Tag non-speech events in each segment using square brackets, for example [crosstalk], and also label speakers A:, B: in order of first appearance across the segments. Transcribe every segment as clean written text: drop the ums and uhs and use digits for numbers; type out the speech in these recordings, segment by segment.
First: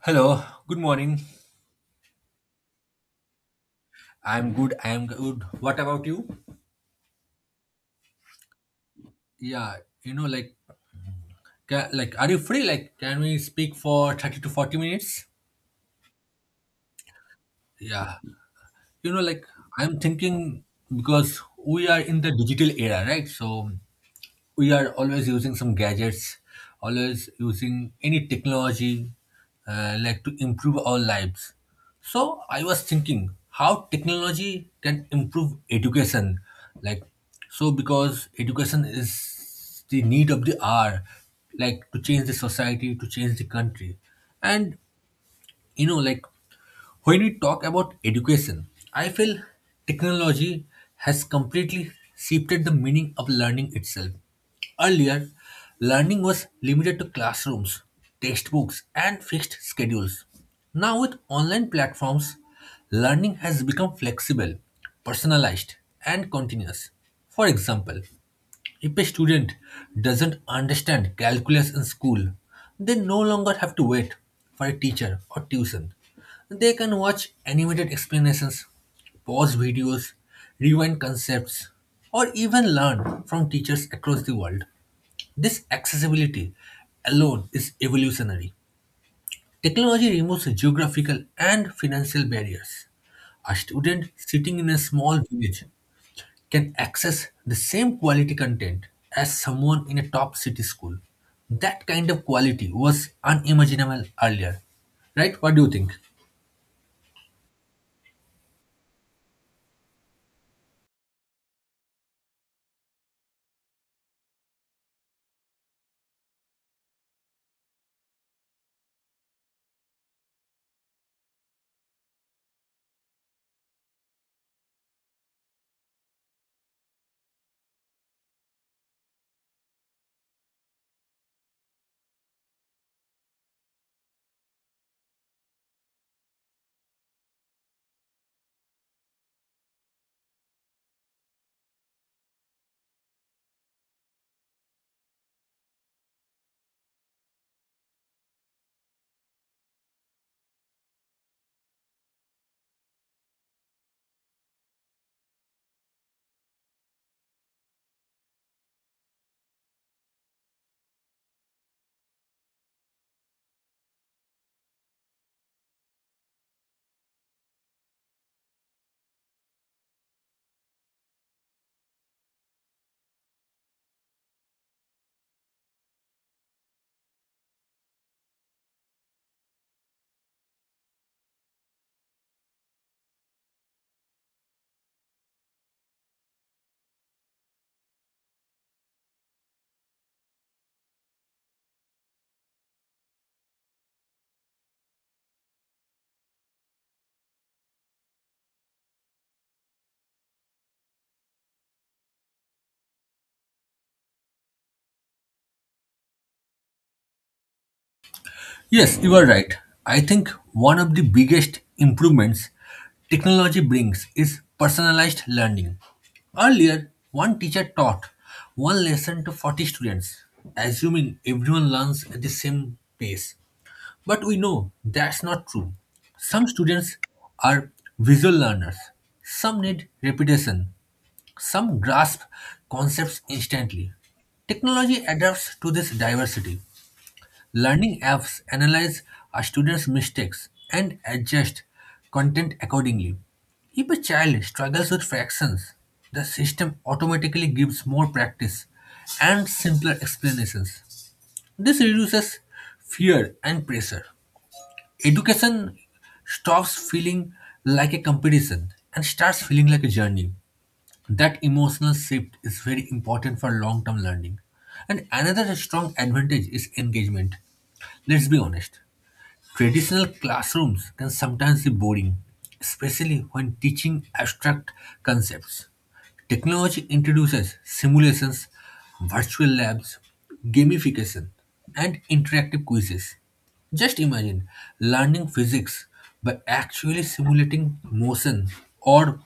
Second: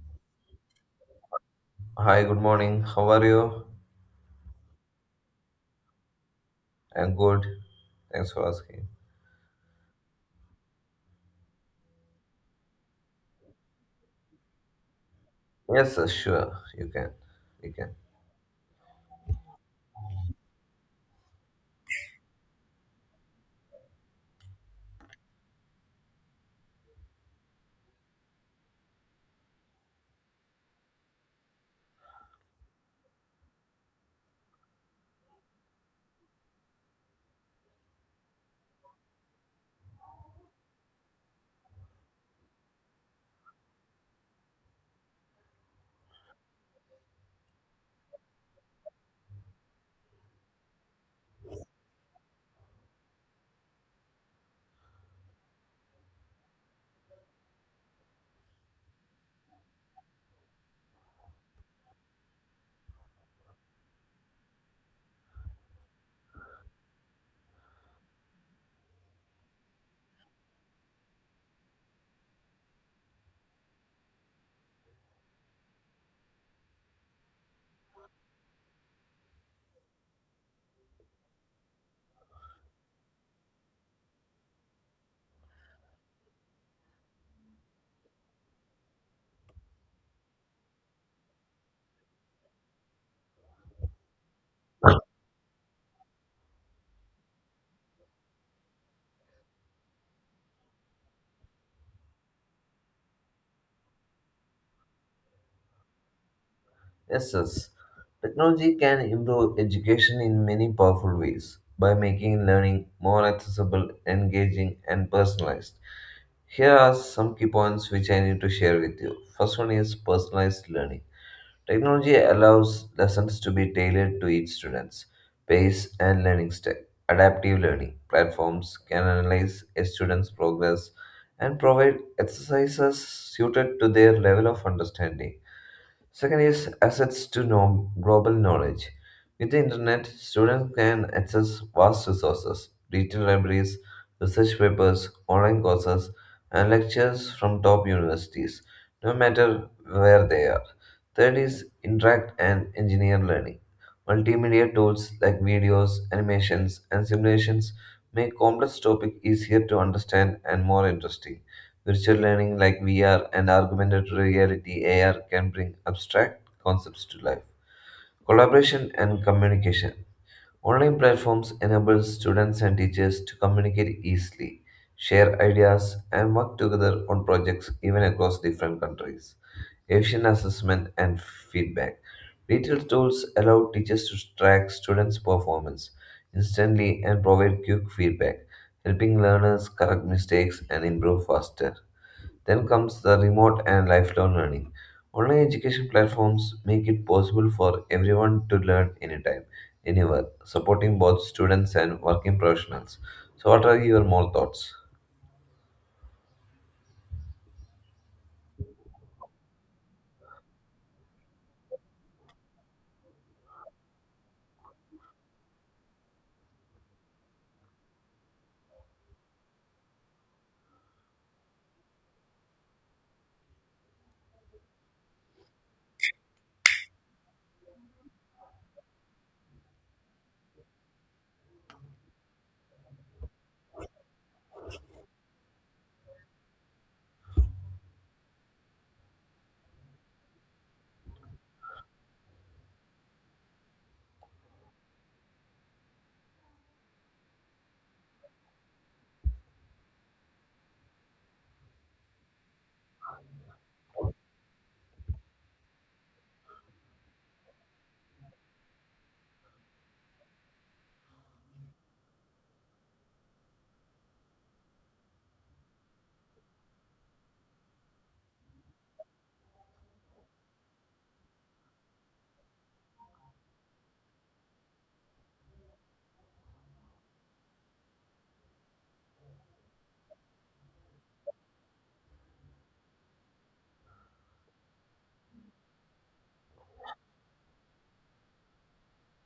A: Hello, good morning.
B: Hi, good morning. How are you?
A: I'm good. I'm good. What about you?
B: I'm good. Thanks for asking.
A: Yeah, like, ca like, are you free? Like, can we speak for 30 to 40 minutes?
B: Yes, sir, sure. You can. You can.
A: Yeah, like, I'm thinking because we are in the digital era, right? So, we are always using some gadgets, always using any technology like to improve our lives. So I was thinking how technology can improve education, like so because education is the need of the hour, like to change the society, to change the country, and like when we talk about education, I feel technology has completely shifted the meaning of learning itself. Earlier, learning was limited to classrooms, textbooks, and fixed schedules. Now, with online platforms, learning has become flexible, personalized, and continuous. For example, if a student doesn't understand calculus in school, they no longer have to wait for a teacher or tuition. They can watch animated explanations, pause videos, rewind concepts, or even learn from teachers across the world. This accessibility alone is evolutionary. Technology removes geographical and financial barriers. A student sitting in a small village can access the same quality content as someone in a top city school. That kind of quality was unimaginable earlier. Right? What do you think?
B: Yes, yes. Technology can improve education in many powerful ways by making learning more accessible, engaging, and personalized. Here are some key points which I need to share with you. First one is personalized learning. Technology allows lessons to be tailored to each student's pace and learning style. Adaptive learning platforms can analyze a student's progress and provide exercises suited to their level of understanding. Second is access to global knowledge. With the internet, students can access vast resources, digital libraries, research papers, online courses, and lectures from top universities, no matter where they are. Third is interact and engineer learning. Multimedia tools like videos, animations, and simulations make complex topics easier to understand and more interesting. Virtual learning like VR and augmented reality AR can bring abstract concepts to life. Collaboration and communication. Online platforms enable students and teachers to communicate easily, share ideas, and work together on projects even across different countries. Efficient assessment and feedback. Digital tools allow teachers to track students' performance instantly and provide quick feedback, helping learners correct mistakes and improve faster. Then comes the remote and lifelong learning. Online education platforms make it possible for everyone to learn anytime, anywhere, supporting both students and working professionals. So, what are your more thoughts?
A: Yes, you are right. I think one of the biggest improvements technology brings is personalized learning. Earlier, one teacher taught one lesson to 40 students, assuming everyone learns at the same pace. But we know that's not true. Some students are visual learners, some need repetition, some grasp concepts instantly. Technology adapts to this diversity. Learning apps analyze a student's mistakes and adjust content accordingly. If a child struggles with fractions, the system automatically gives more practice and simpler explanations. This reduces fear and pressure. Education stops feeling like a competition and starts feeling like a journey. That emotional shift is very important for long term learning. And another strong advantage is engagement. Let's be honest. Traditional classrooms can sometimes be boring, especially when teaching abstract concepts. Technology introduces simulations, virtual labs, gamification, and interactive quizzes. Just imagine learning physics by actually simulating motion or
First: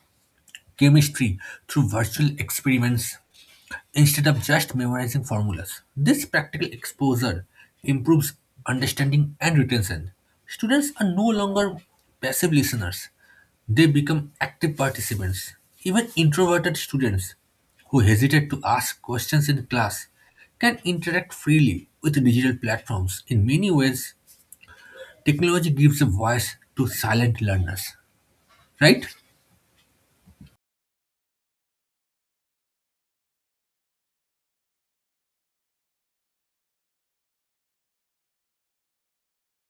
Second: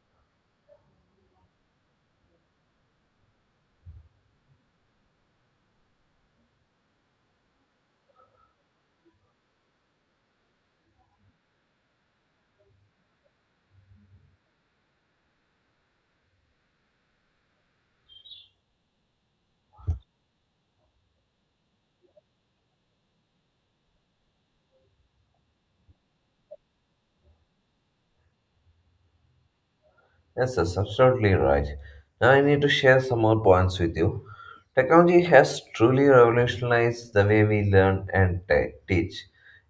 A: chemistry through virtual experiments instead of just memorizing formulas. This practical exposure improves understanding and retention. Students are no longer passive listeners, they become active participants. Even introverted students who hesitate to ask questions in class can interact freely with digital platforms. In many ways, technology gives a voice to silent learners, right?
B: Yes, that's absolutely right. Now I need to share some more points with you. Technology has truly revolutionized the way we learn and teach.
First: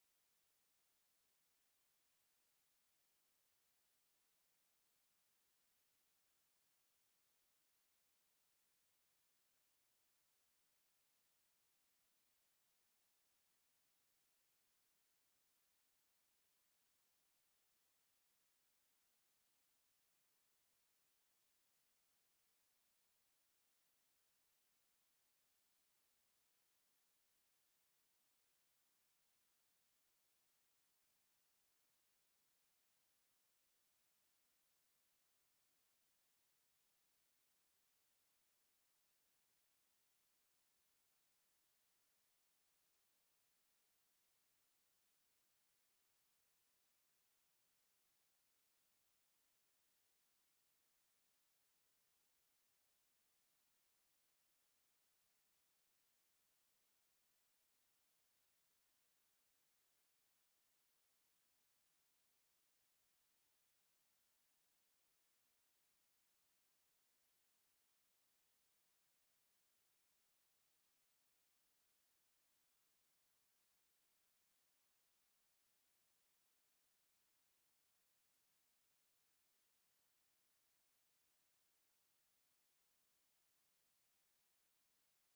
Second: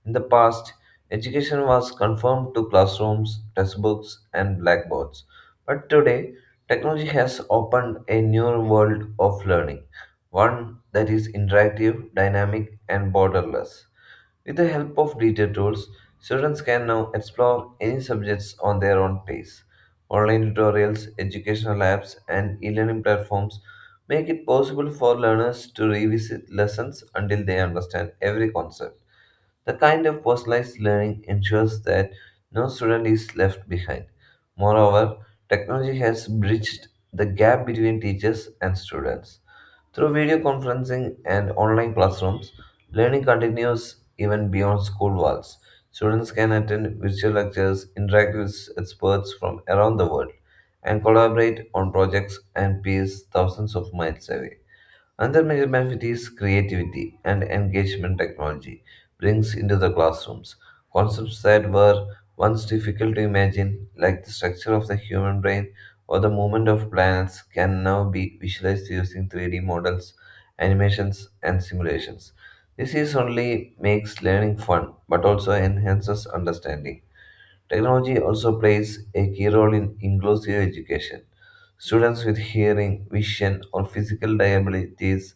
B: In the past, education was confined to classrooms, textbooks, and blackboards. But today, technology has opened a new world of learning, one that is interactive, dynamic, and borderless. With the help of detailed tools, students can now explore any subjects on their own pace. Online tutorials, educational apps, and e learning platforms make it possible for learners to revisit lessons until they understand every concept. The kind of personalized learning ensures that no student is left behind. Moreover, technology has bridged the gap between teachers and students. Through video conferencing and online classrooms, learning continues even beyond school walls. Students can attend virtual lectures, interact with experts from around the world, and collaborate on projects and peers thousands of miles away. Another major benefit is creativity and engagement technology brings into the classrooms. Concepts that were once difficult to imagine, like the structure of the human brain or the movement of planets, can now be visualized using 3D models, animations, and simulations. This is only makes learning fun but also enhances understanding. Technology also plays a key role in inclusive education. Students with hearing, vision, or physical disabilities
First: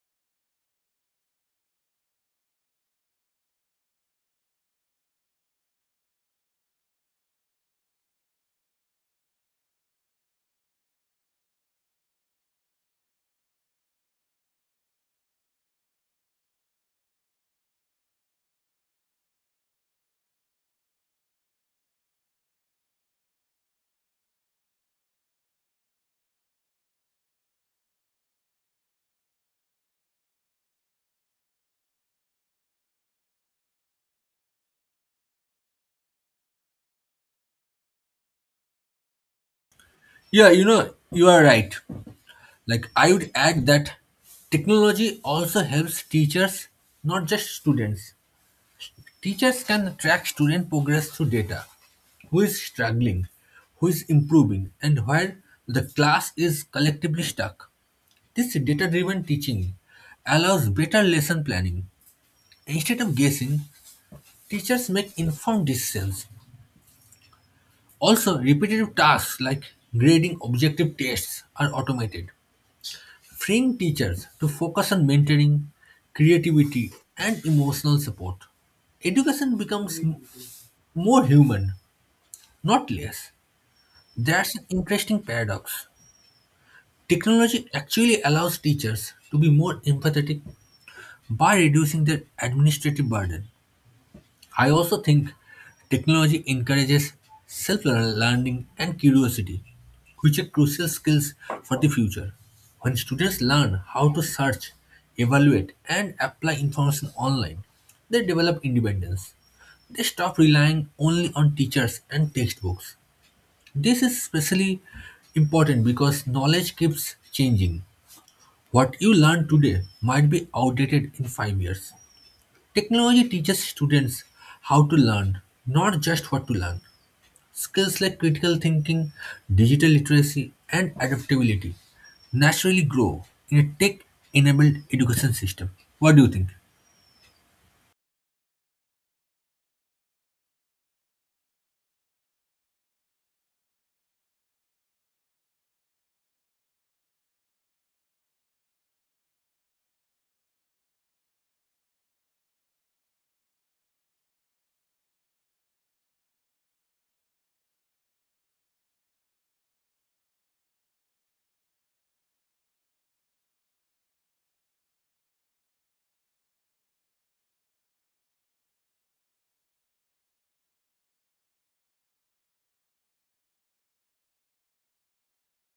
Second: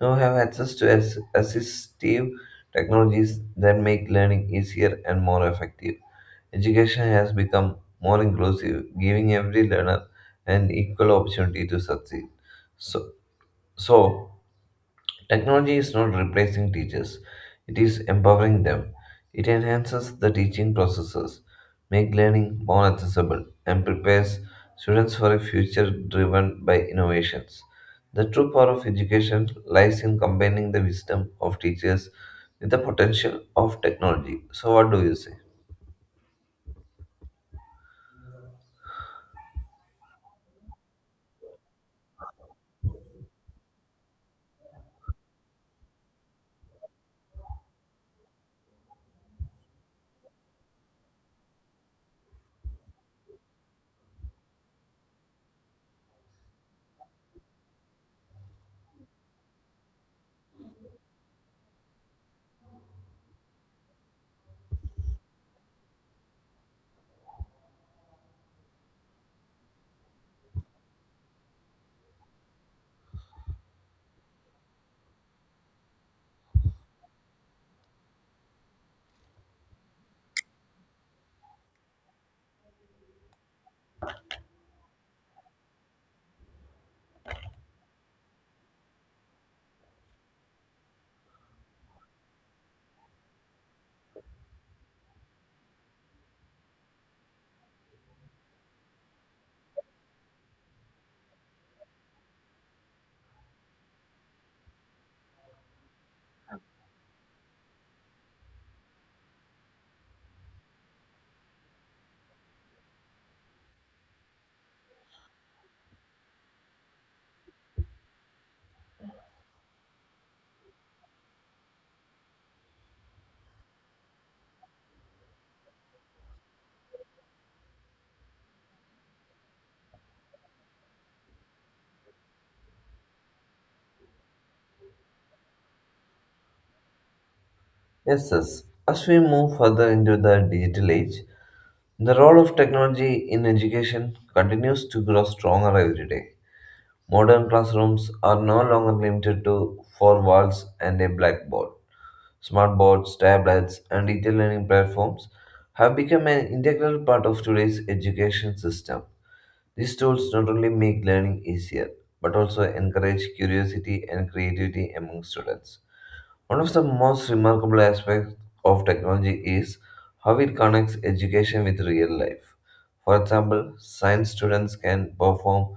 B: now have access to assistive technologies that make learning easier and more effective. Education has become more inclusive, giving every learner an equal opportunity to succeed. So, so, Technology is not replacing teachers, it is empowering them. It enhances the teaching processes, makes learning more accessible, and prepares students for a future driven by innovations. The true power of education lies in combining the wisdom of teachers with the potential of technology. So, what do you say?
A: Yeah, you know, you are right. Like I would add that technology also helps teachers, not just students. Teachers can track student progress through data. Who is struggling, who is improving, and where the class is collectively stuck. This data driven teaching allows better lesson planning. Instead of guessing, teachers make informed decisions. Also, repetitive tasks like grading objective tests are automated, freeing teachers to focus on mentoring, creativity, and emotional support. Education becomes more human, not less. That's an interesting paradox. Technology actually allows teachers to be more empathetic by reducing their administrative burden. I also think technology encourages self learning and curiosity, which are crucial skills for the future. When students learn how to search, evaluate, and apply information online, they develop independence. They stop relying only on teachers and textbooks. This is especially important because knowledge keeps changing. What you learn today might be outdated in 5 years. Technology teaches students how to learn, not just what to learn. Skills like critical thinking, digital literacy, and adaptability naturally grow in a tech enabled education system. What do you think?
B: Yes, yes. As we move further into the digital age, the role of technology in education continues to grow stronger every day. Modern classrooms are no longer limited to four walls and a blackboard. Smartboards, tablets, and digital learning platforms have become an integral part of today's education system. These tools not only make learning easier, but also encourage curiosity and creativity among students. One of the most remarkable aspects of technology is how it connects education with real life. For example, science students can perform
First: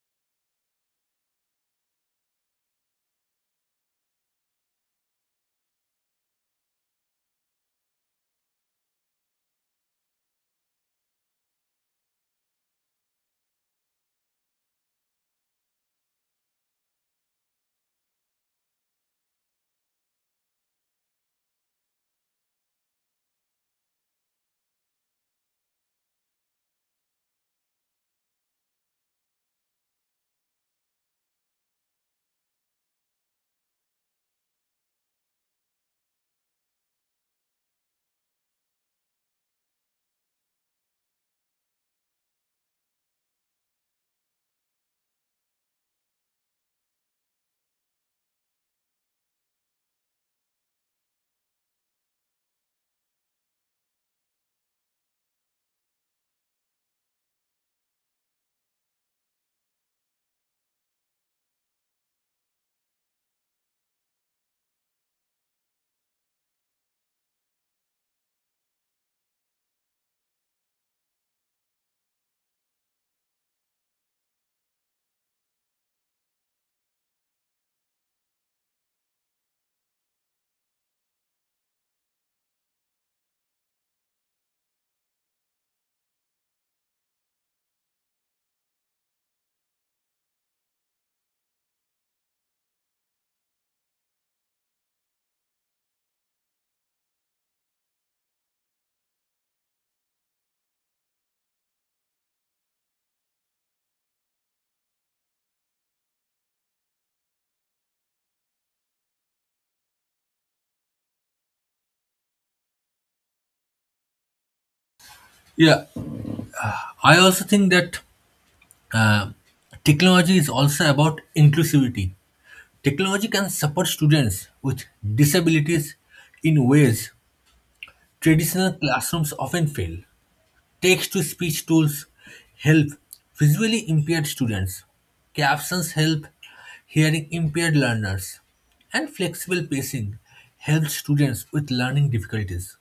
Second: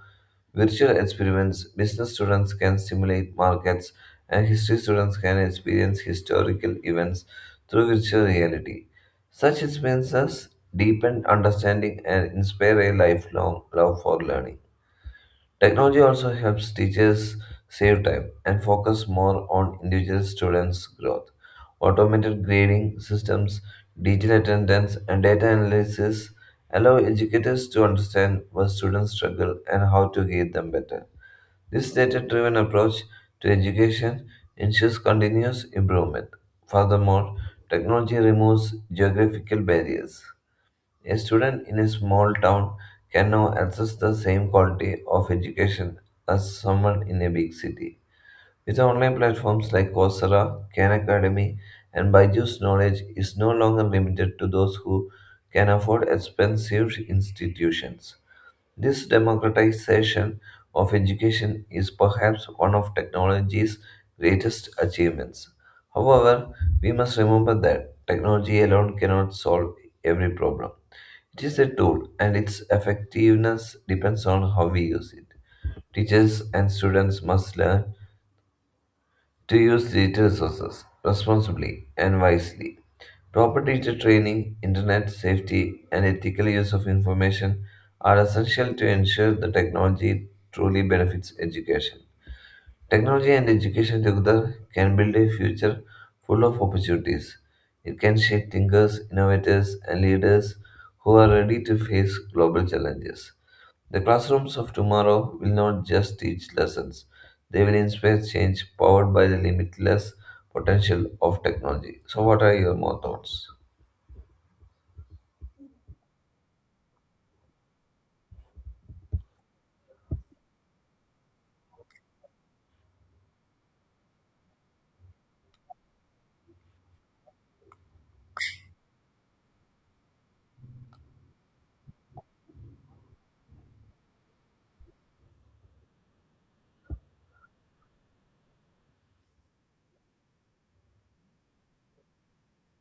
B: virtual experiments, business students can simulate markets, and history students can experience historical events through virtual reality. Such experiences deepen understanding and inspire a lifelong love for learning. Technology also helps teachers save time and focus more on individual students' growth. Automated grading systems, digital attendance, and data analysis allow educators to understand what students struggle and how to guide them better. This data driven approach to education ensures continuous improvement. Furthermore, technology removes geographical barriers a student in a small town can now access the same quality of education as someone in a big city. With online platforms like Coursera, Khan Academy, and Byju's knowledge is no longer limited to those who can afford expensive institutions. This democratization of education is perhaps one of technology's greatest achievements. However, we must remember that technology alone cannot solve every problem. It is a tool, and its effectiveness depends on how we use it. Teachers and students must learn to use digital resources responsibly and wisely. Proper teacher training, internet safety, and ethical use of information are essential to ensure the technology truly benefits education. Technology and education together can build a future full of opportunities. It can shape thinkers, innovators, and leaders who are ready to face global challenges. The classrooms of tomorrow will not just teach lessons, they will inspire change powered by the limitless potential of technology. So, what are your more thoughts?
A: Yeah, I also think that uh, technology is also about inclusivity. Technology can support students with disabilities in ways traditional classrooms often fail. Text to speech tools help visually impaired students. Captions help hearing impaired learners. And flexible pacing helps students with learning difficulties.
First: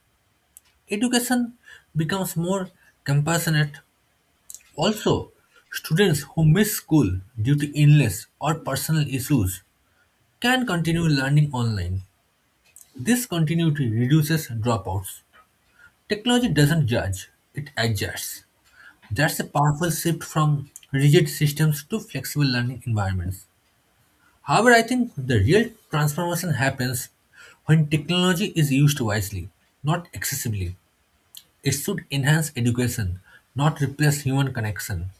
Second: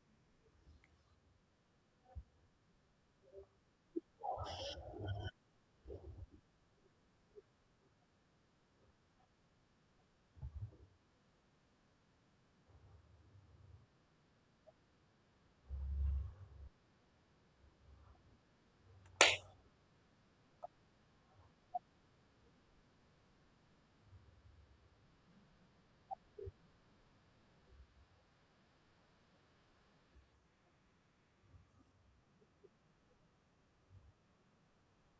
A: Education becomes more compassionate. Also, students who miss school due to illness or personal issues can continue learning online. This continuity reduces dropouts. Technology doesn't judge, it adjusts. That's a powerful shift from rigid systems to flexible learning environments. However, I think the real transformation happens when technology is used wisely, not excessively. It should enhance education, not replace human connection.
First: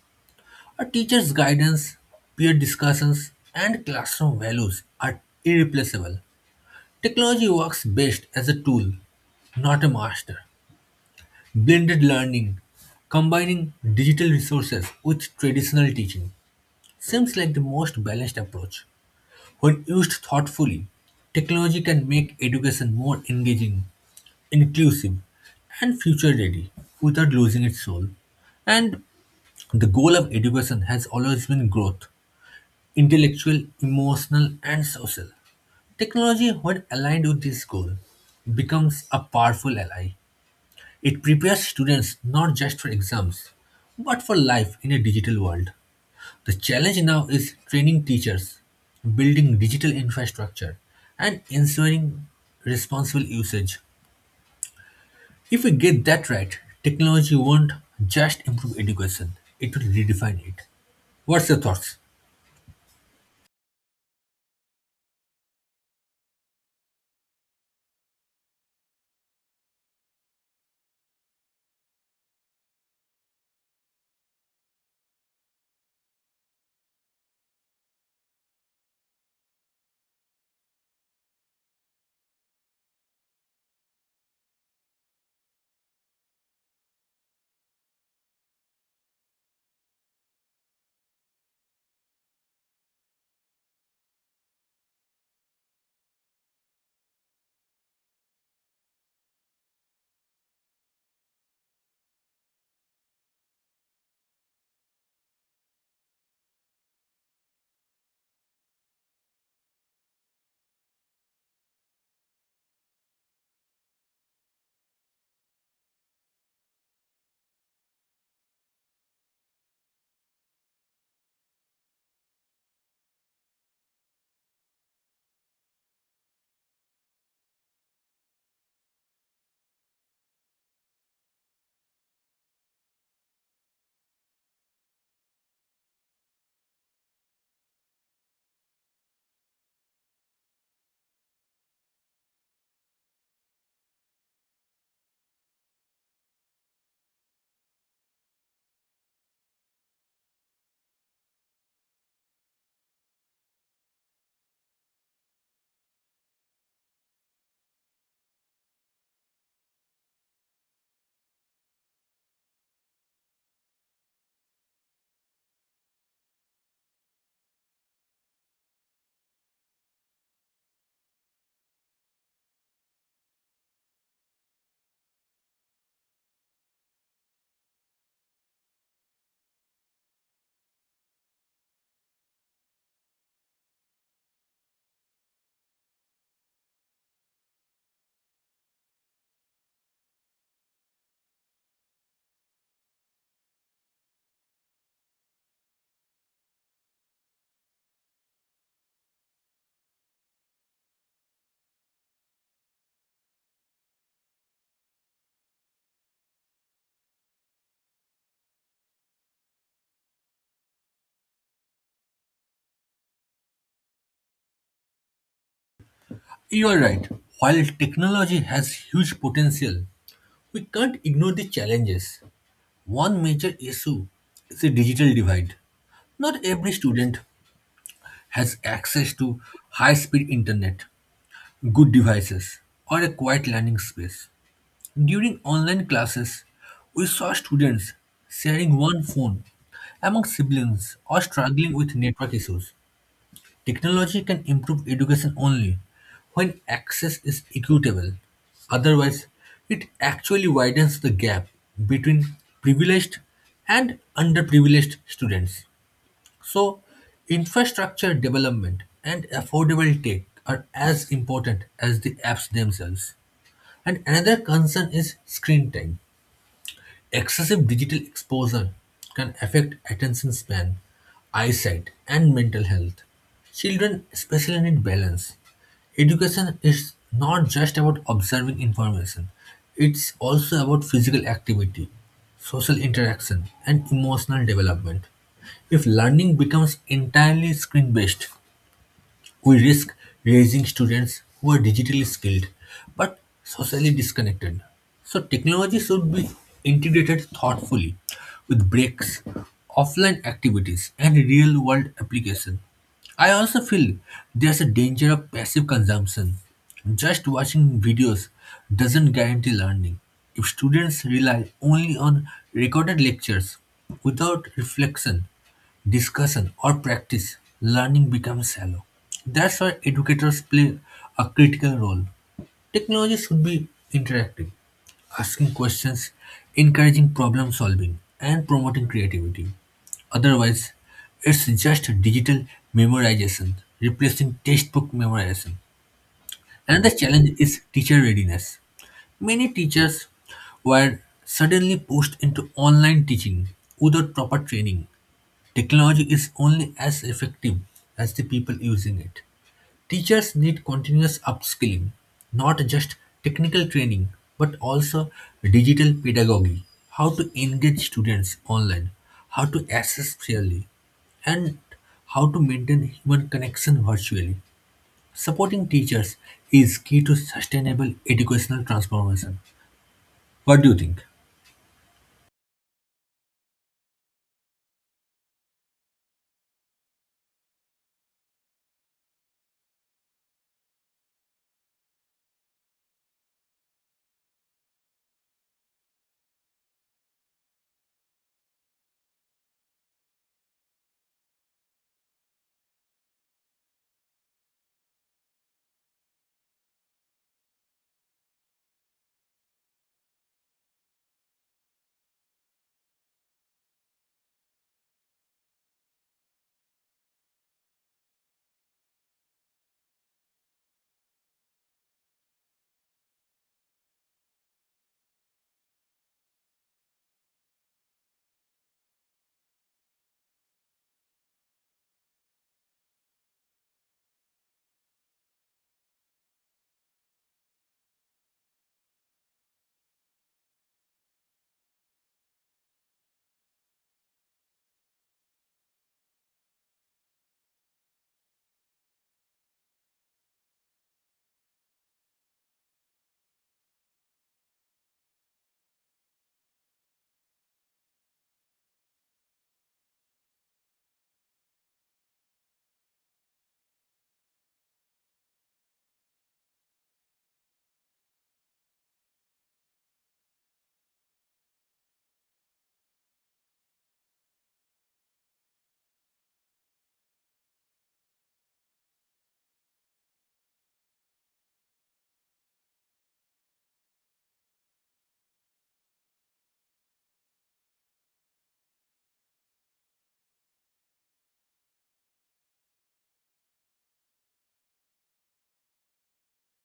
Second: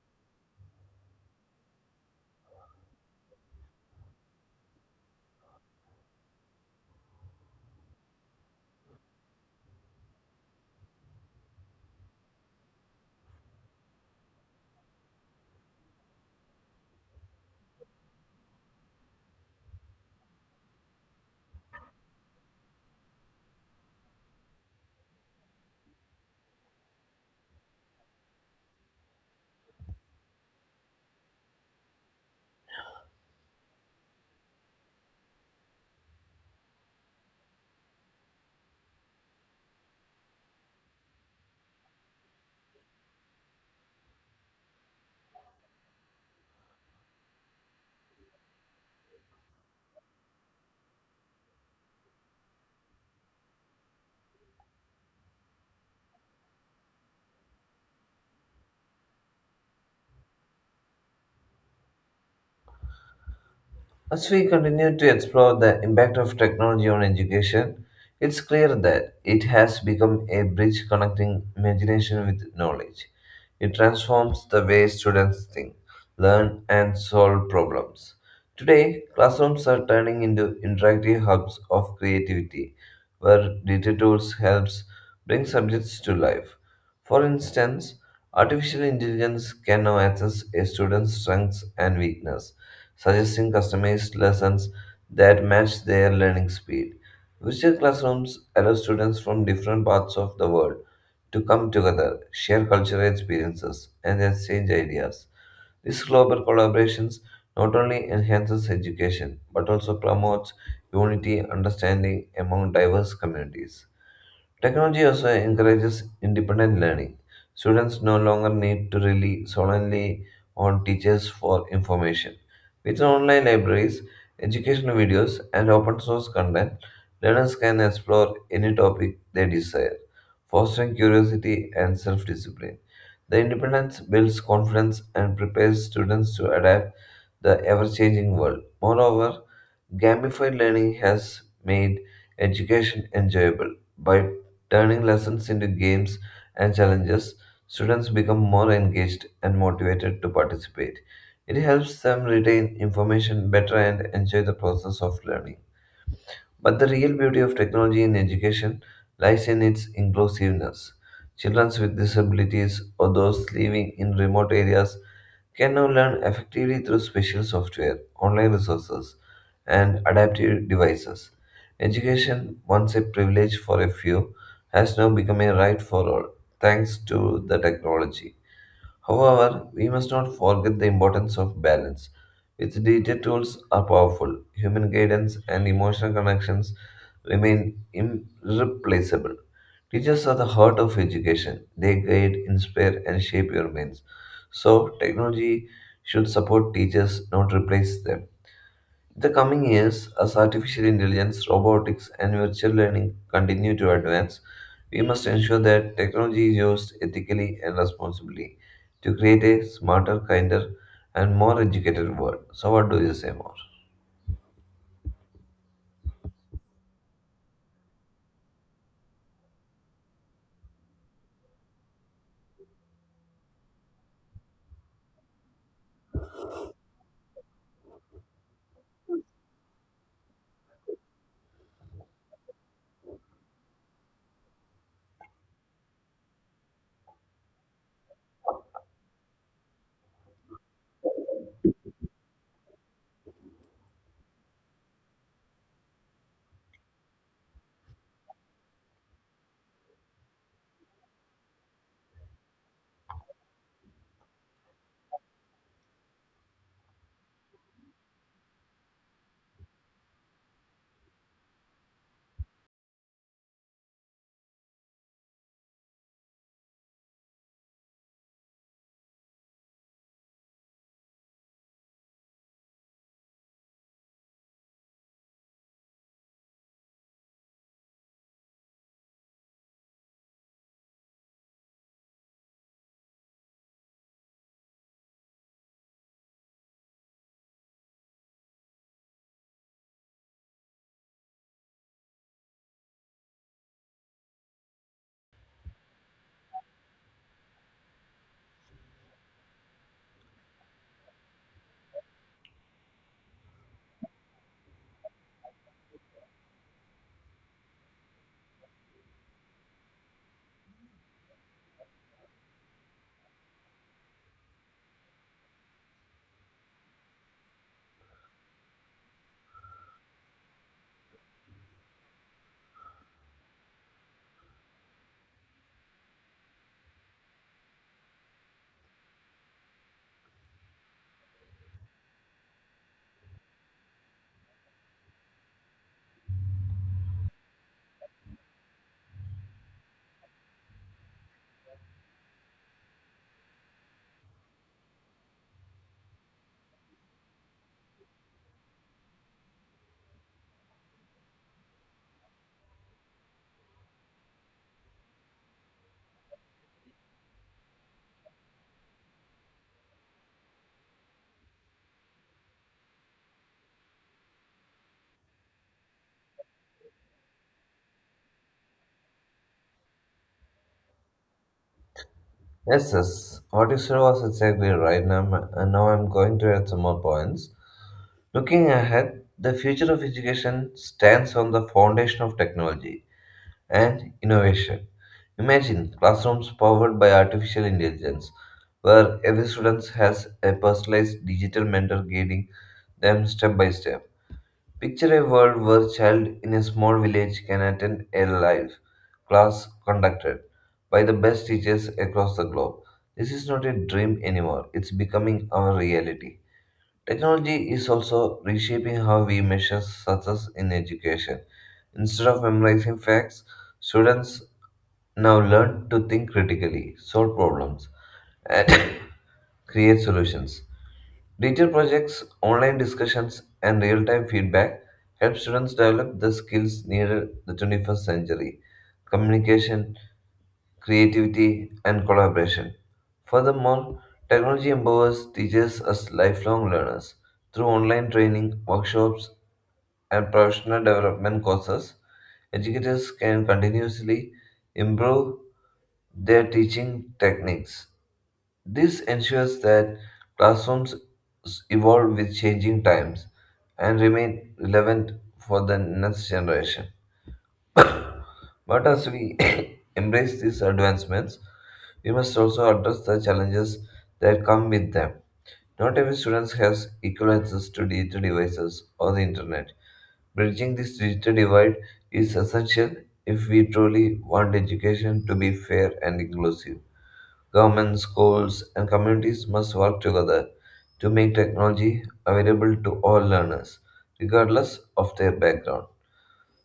A: A teacher's guidance, peer discussions, and classroom values are irreplaceable. Technology works best as a tool, not a master. Blended learning, combining digital resources with traditional teaching, seems like the most balanced approach. When used thoughtfully, technology can make education more engaging, inclusive, and future ready without losing its soul. And the goal of education has always been growth, intellectual, emotional, and social. Technology, when aligned with this goal, becomes a powerful ally. It prepares students not just for exams, but for life in a digital world. The challenge now is training teachers, building digital infrastructure, and ensuring responsible usage. If we get that right, technology won't just improve education, it will redefine it. What's your thoughts?
B: As we continue to explore the impact of technology on education, it's clear that it has become a bridge connecting imagination with knowledge. It transforms the way students think, learn, and solve problems. Today, classrooms are turning into interactive hubs of creativity, where data tools helps bring subjects to life. For instance, artificial intelligence can now assess a student's strengths and weakness suggesting customized lessons that match their learning speed. Virtual classrooms allow students from different parts of the world to come together, share cultural experiences, and exchange ideas. This global collaborations not only enhances education but also promotes unity understanding among diverse communities. Technology also encourages independent learning. Students no longer need to rely solely on teachers for information. With online libraries, educational videos, and open source content, learners can explore any topic they desire, fostering curiosity and self discipline. The independence builds confidence and prepares students to adapt the ever-changing world. Moreover, gamified learning has made education enjoyable by turning lessons into games and challenges. Students become more engaged and motivated to participate. It helps them retain information better and enjoy the process of learning. But the real beauty of technology in education lies in its inclusiveness. Children with disabilities or those living in remote areas can now learn effectively through special software, online resources, and adaptive devices. Education, once a privilege for a few, has now become a right for all, thanks to the technology. However, we must not forget the importance of balance. With digital tools are powerful, human guidance and emotional connections remain irreplaceable. Teachers are the heart of education. They guide, inspire, and shape your minds. So, technology should support teachers, not replace them. In the coming years, as artificial intelligence, robotics, and virtual learning continue to advance, we must ensure that technology is used ethically and responsibly to create a smarter, kinder, and more educated world. So, what do you say more?
A: You are right. While technology has huge potential, we can't ignore the challenges. One major issue is the digital divide. Not every student has access to high speed internet, good devices, or a quiet learning space. During online classes, we saw students sharing one phone among siblings or struggling with network issues. Technology can improve education only when access is equitable. Otherwise, it actually widens the gap between privileged and underprivileged students. So, infrastructure development and affordable tech are as important as the apps themselves. And another concern is screen time. Excessive digital exposure can affect attention span, eyesight, and mental health. Children especially need balance. Education is not just about observing information, it's also about physical activity, social interaction, and emotional development. If learning becomes entirely screen based, we risk raising students who are digitally skilled but socially disconnected. So, technology should be integrated thoughtfully with breaks, offline activities, and real world application. I also feel there's a danger of passive consumption. Just watching videos doesn't guarantee learning. If students rely only on recorded lectures without reflection, discussion, or practice, learning becomes shallow. That's why educators play a critical role. Technology should be interactive, asking questions, encouraging problem solving, and promoting creativity. Otherwise, it's just digital memorization, replacing textbook memorization. Another challenge is teacher readiness. Many teachers were suddenly pushed into online teaching without proper training. Technology is only as effective as the people using it. Teachers need continuous upskilling, not just technical training, but also digital pedagogy, how to engage students online, how to assess fairly, and how to maintain human connection virtually. Supporting teachers is key to sustainable educational transformation. What do you think?
B: Yes, yes. What you said was exactly right. Now I'm going to add some more points. Looking ahead, the future of education stands on the foundation of technology and innovation. Imagine classrooms powered by artificial intelligence, where every student has a personalized digital mentor guiding them step by step. Picture a world where a child in a small village can attend a live class conducted by the best teachers across the globe. This is not a dream anymore, it's becoming our reality. Technology is also reshaping how we measure success in education. Instead of memorizing facts, students now learn to think critically, solve problems, and [coughs] create solutions. Digital projects, online discussions, and real time feedback help students develop the skills needed the 21st century communication, creativity, and collaboration. Furthermore, technology empowers teachers as lifelong learners through online training, workshops, and professional development courses. Educators can continuously improve their teaching techniques. This ensures that classrooms evolve with changing times and remain relevant for the next generation. But as we [coughs] embrace these advancements, we must also address the challenges that come with them. Not every student has equal access to digital devices or the internet. Bridging this digital divide is essential if we truly want education to be fair and inclusive. Governments, schools, and communities must work together to make technology available to all learners, regardless of their background.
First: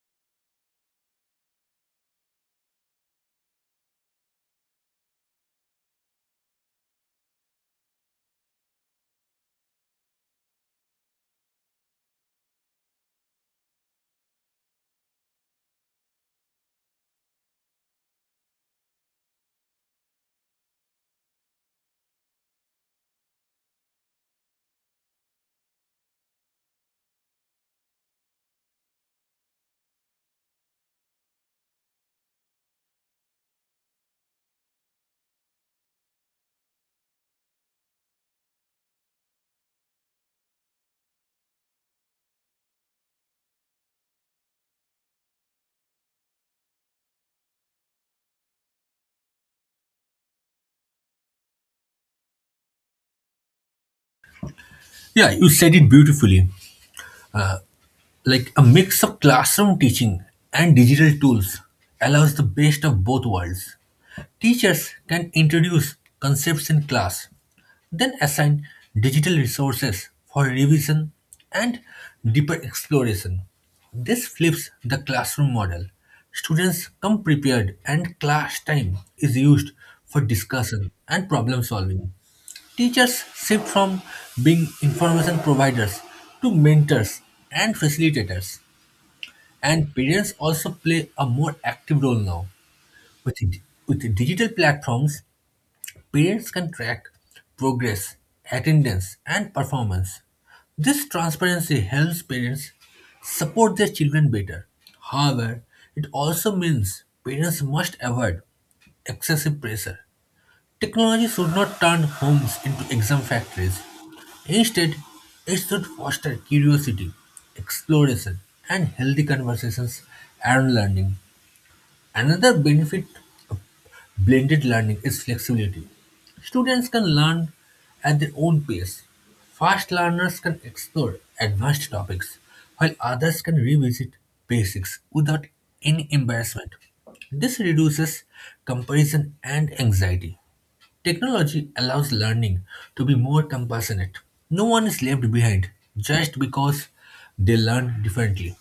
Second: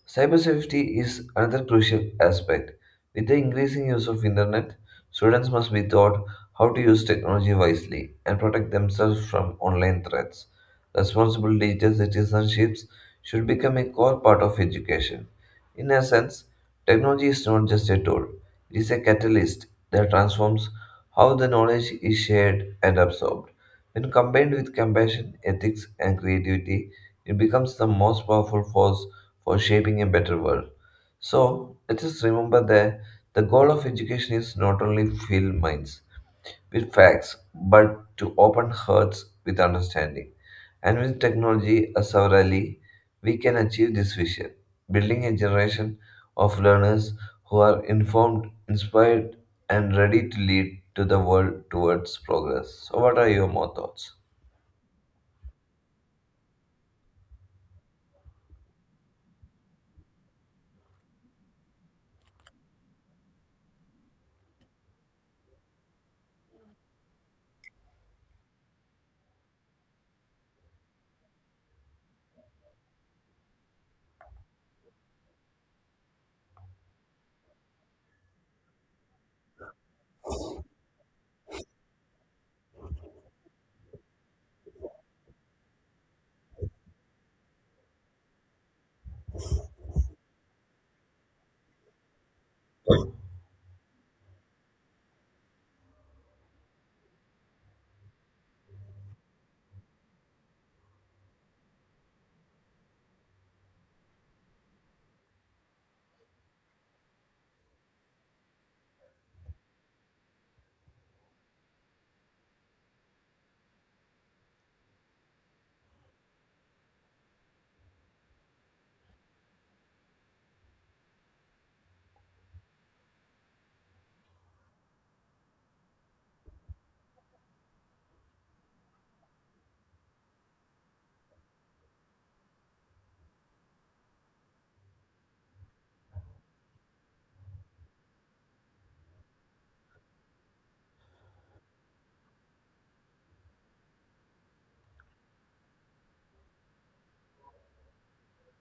B: Cybersafety is another crucial aspect. With the increasing use of internet, students must be taught how to use technology wisely and protect themselves from online threats. Responsible digital citizenships should become a core part of education. In essence, technology is not just a tool, it is a catalyst that transforms how the knowledge is shared and absorbed. When combined with compassion, ethics, and creativity, it becomes the most powerful force for shaping a better world. So let us remember that the goal of education is not only fill minds with facts, but to open hearts with understanding. And with technology as our ally, we can achieve this vision, building a generation of learners who are informed, inspired, and ready to lead to the world towards progress. So, what are your more thoughts?
A: Yeah, you said it beautifully. Uh, Like a mix of classroom teaching and digital tools allows the best of both worlds. Teachers can introduce concepts in class, then assign digital resources for revision and deeper exploration. This flips the classroom model. Students come prepared, and class time is used for discussion and problem solving. Teachers shift from being information providers to mentors and facilitators. And parents also play a more active role now. With, it- with digital platforms, parents can track progress, attendance, and performance. This transparency helps parents support their children better. However, it also means parents must avoid excessive pressure. Technology should not turn homes into exam factories. Instead, it should foster curiosity, exploration, and healthy conversations around learning. Another benefit of blended learning is flexibility. Students can learn at their own pace. Fast learners can explore advanced topics, while others can revisit basics without any embarrassment. This reduces comparison and anxiety. Technology allows learning to be more compassionate. No one is left behind just because they learn differently.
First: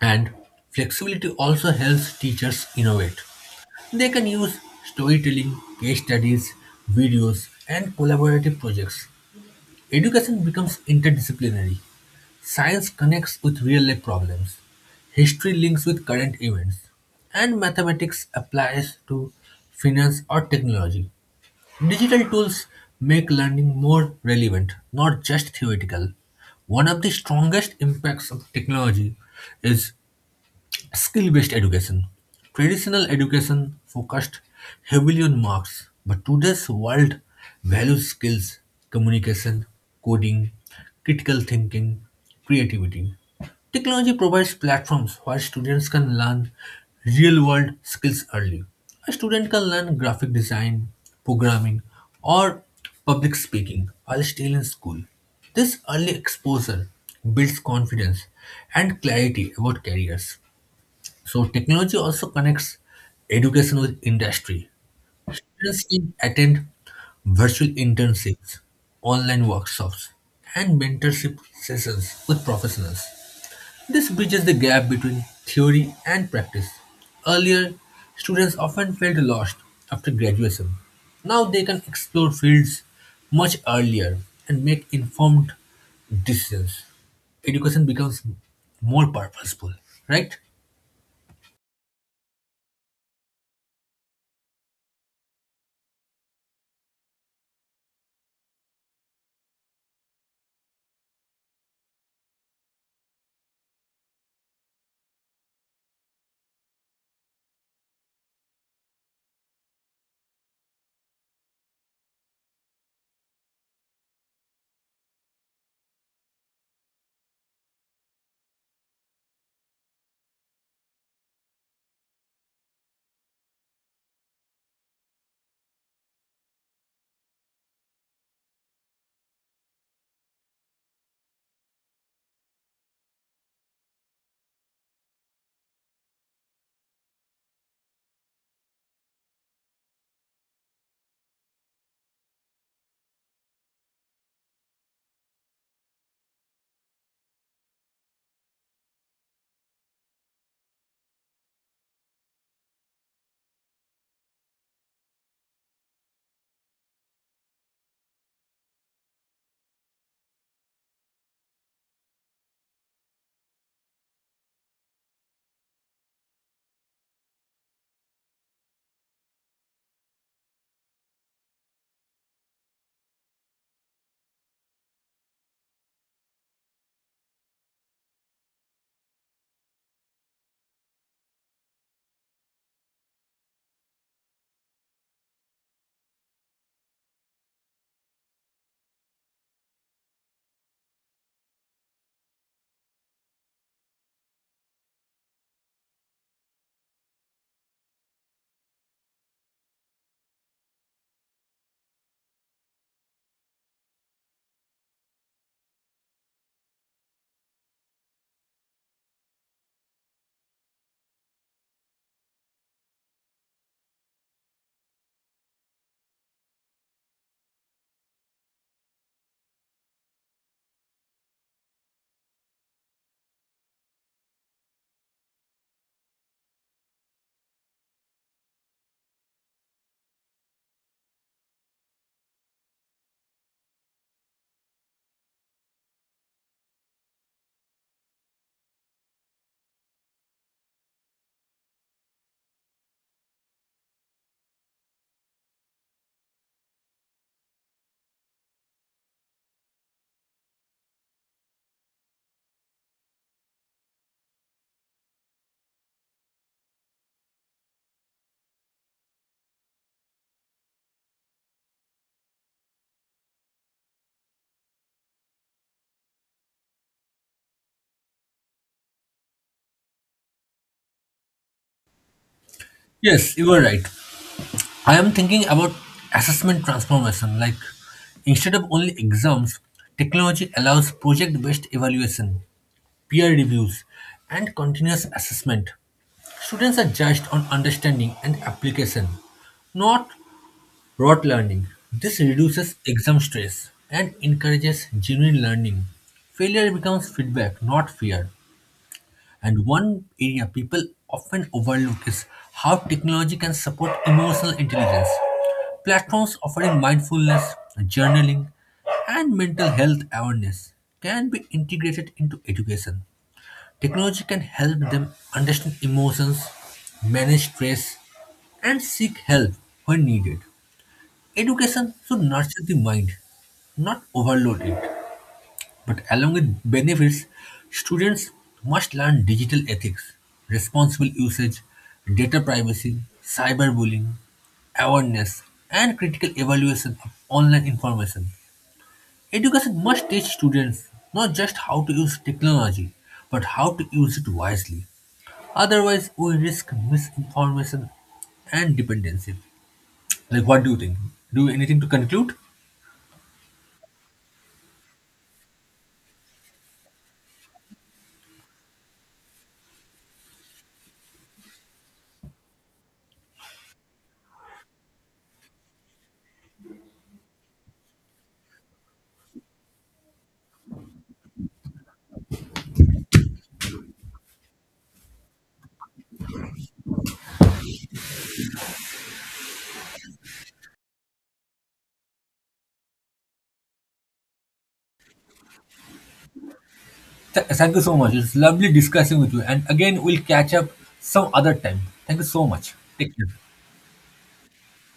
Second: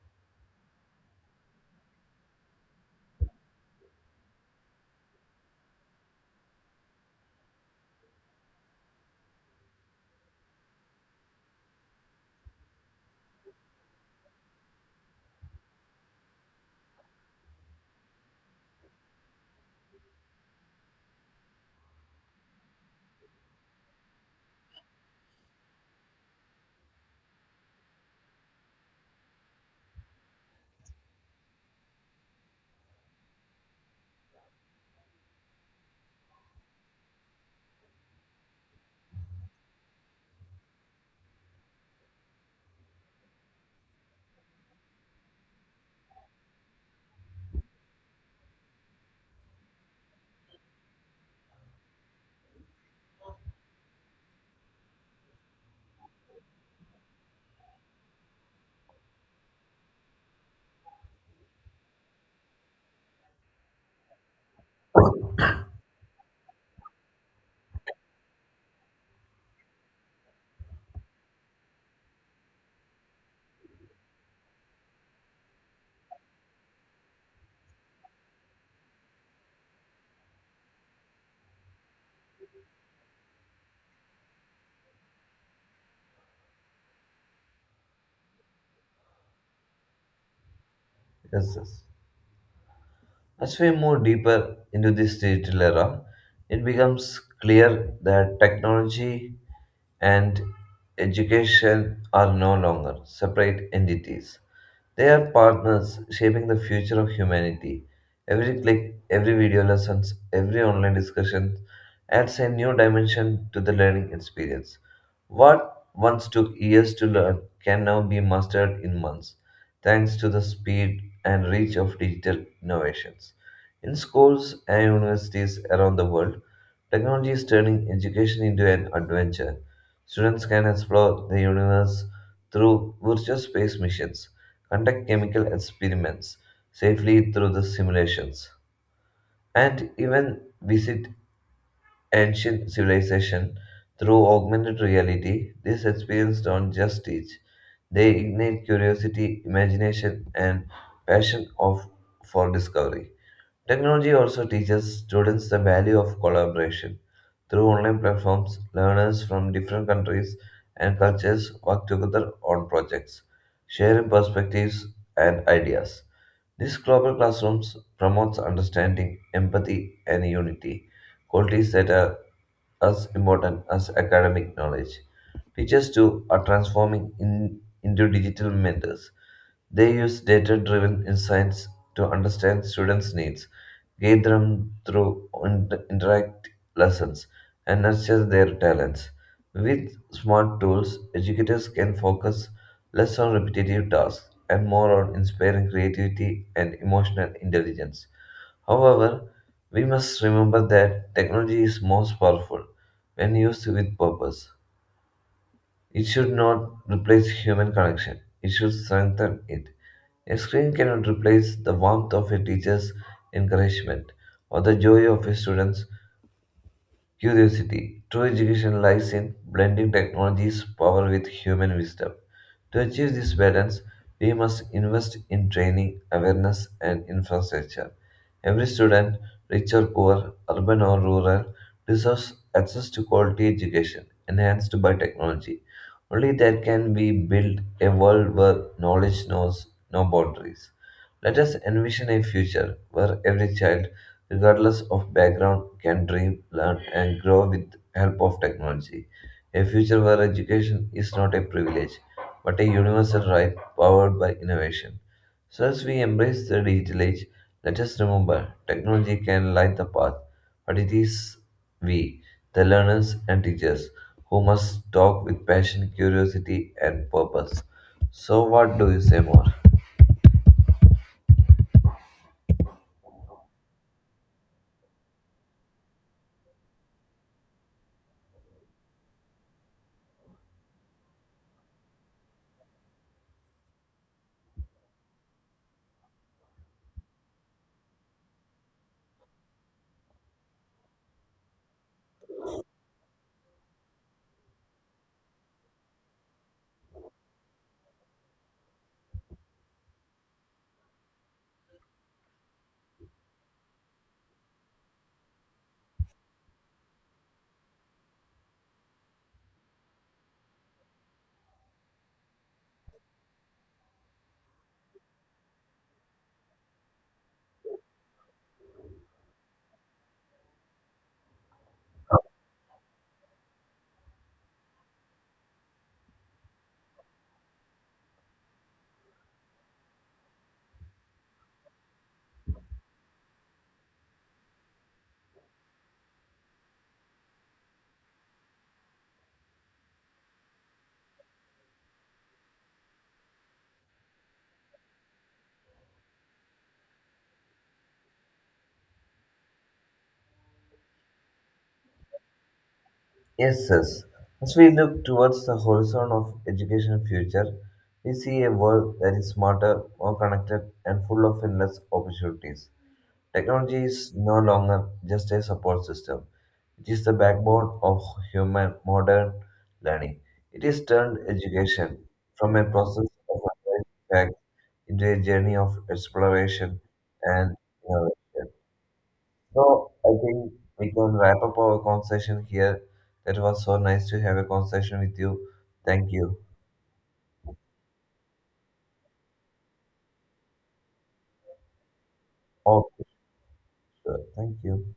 A: And flexibility also helps teachers innovate. They can use storytelling, case studies, videos, and collaborative projects. Education becomes interdisciplinary. Science connects with real life problems. History links with current events. And mathematics applies to finance or technology. Digital tools make learning more relevant, not just theoretical. One of the strongest impacts of technology is skill based education. Traditional education focused heavily on marks, but today's world values skills, communication, coding, critical thinking, creativity. Technology provides platforms where students can learn real world skills early. A student can learn graphic design, programming, or public speaking while still in school. This early exposure builds confidence and clarity about careers. So technology also connects education with industry. Students can attend virtual internships, online workshops, and mentorship sessions with professionals. This bridges the gap between theory and practice. Earlier, students often felt lost after graduation. Now they can explore fields much earlier and make informed decisions. Education becomes more purposeful, right?
B: Yes, yes. As we move deeper into this digital era, it becomes clear that technology and education are no longer separate entities. They are partners shaping the future of humanity. Every click, every video lessons, every online discussion adds a new dimension to the learning experience. What once took years to learn can now be mastered in months thanks to the speed and reach of digital innovations. In schools and universities around the world, technology is turning education into an adventure. Students can explore the universe through virtual space missions, conduct chemical experiments safely through the simulations, and even visit ancient civilization through augmented reality, these experiences don't just teach, they ignite curiosity, imagination, and passion of, for discovery. Technology also teaches students the value of collaboration. Through online platforms, learners from different countries and cultures work together on projects, sharing perspectives and ideas. This global classrooms promotes understanding, empathy, and unity, qualities that are as important as academic knowledge. Teachers, too, are transforming into digital mentors. They use data driven insights to understand students' needs, guide them through interactive lessons, and nurture their talents. With smart tools, educators can focus less on repetitive tasks and more on inspiring creativity and emotional intelligence. However, we must remember that technology is most powerful when used with purpose. It should not replace human connection, it should strengthen it. A screen cannot replace the warmth of a teacher's encouragement or the joy of a student's curiosity. True education lies in blending technology's power with human wisdom. To achieve this balance, we must invest in training, awareness, and infrastructure. Every student, rich or poor, urban or rural, deserves access to quality education enhanced by technology. Only then can we build a world where knowledge knows no boundaries. Let us envision a future where every child regardless of background, can dream, learn, and grow with help of technology. A future where education is not a privilege, but a universal right powered by innovation. So as we embrace the digital age, let us remember technology can light the path, but it is we, the learners and teachers, who must talk with passion, curiosity, and purpose. So, what do you say more?
A: Yes, you are right. I am thinking about assessment transformation. Like, instead of only exams, technology allows project based evaluation, peer reviews, and continuous assessment. Students are judged on understanding and application, not rote learning. This reduces exam stress and encourages genuine learning. Failure becomes feedback, not fear. And one area people often overlook is how technology can support emotional intelligence. Platforms offering mindfulness, journaling, and mental health awareness can be integrated into education. Technology can help them understand emotions, manage stress, and seek help when needed. Education should nurture the mind, not overload it. But along with benefits, students must learn digital ethics, responsible usage, data privacy, cyberbullying, awareness, and critical evaluation of online information. Education must teach students not just how to use technology, but how to use it wisely. Otherwise, we risk misinformation and dependency. Like, what do you think? Do you anything to conclude?
B: Yes, yes. As we look towards the horizon of education future, we see a world that is smarter, more connected, and full of endless opportunities. Technology is no longer just a support system. It is the backbone of human modern learning. It has turned education from a process of learning facts into a journey of exploration and innovation. So I think we can wrap up our conversation here. That was so nice to have a conversation with you. Thank you.
A: Thank you so much. It's lovely discussing with you. And again, we'll catch up some other time. Thank you so much.
B: Oh,
A: Take care.
B: sure. Thank you.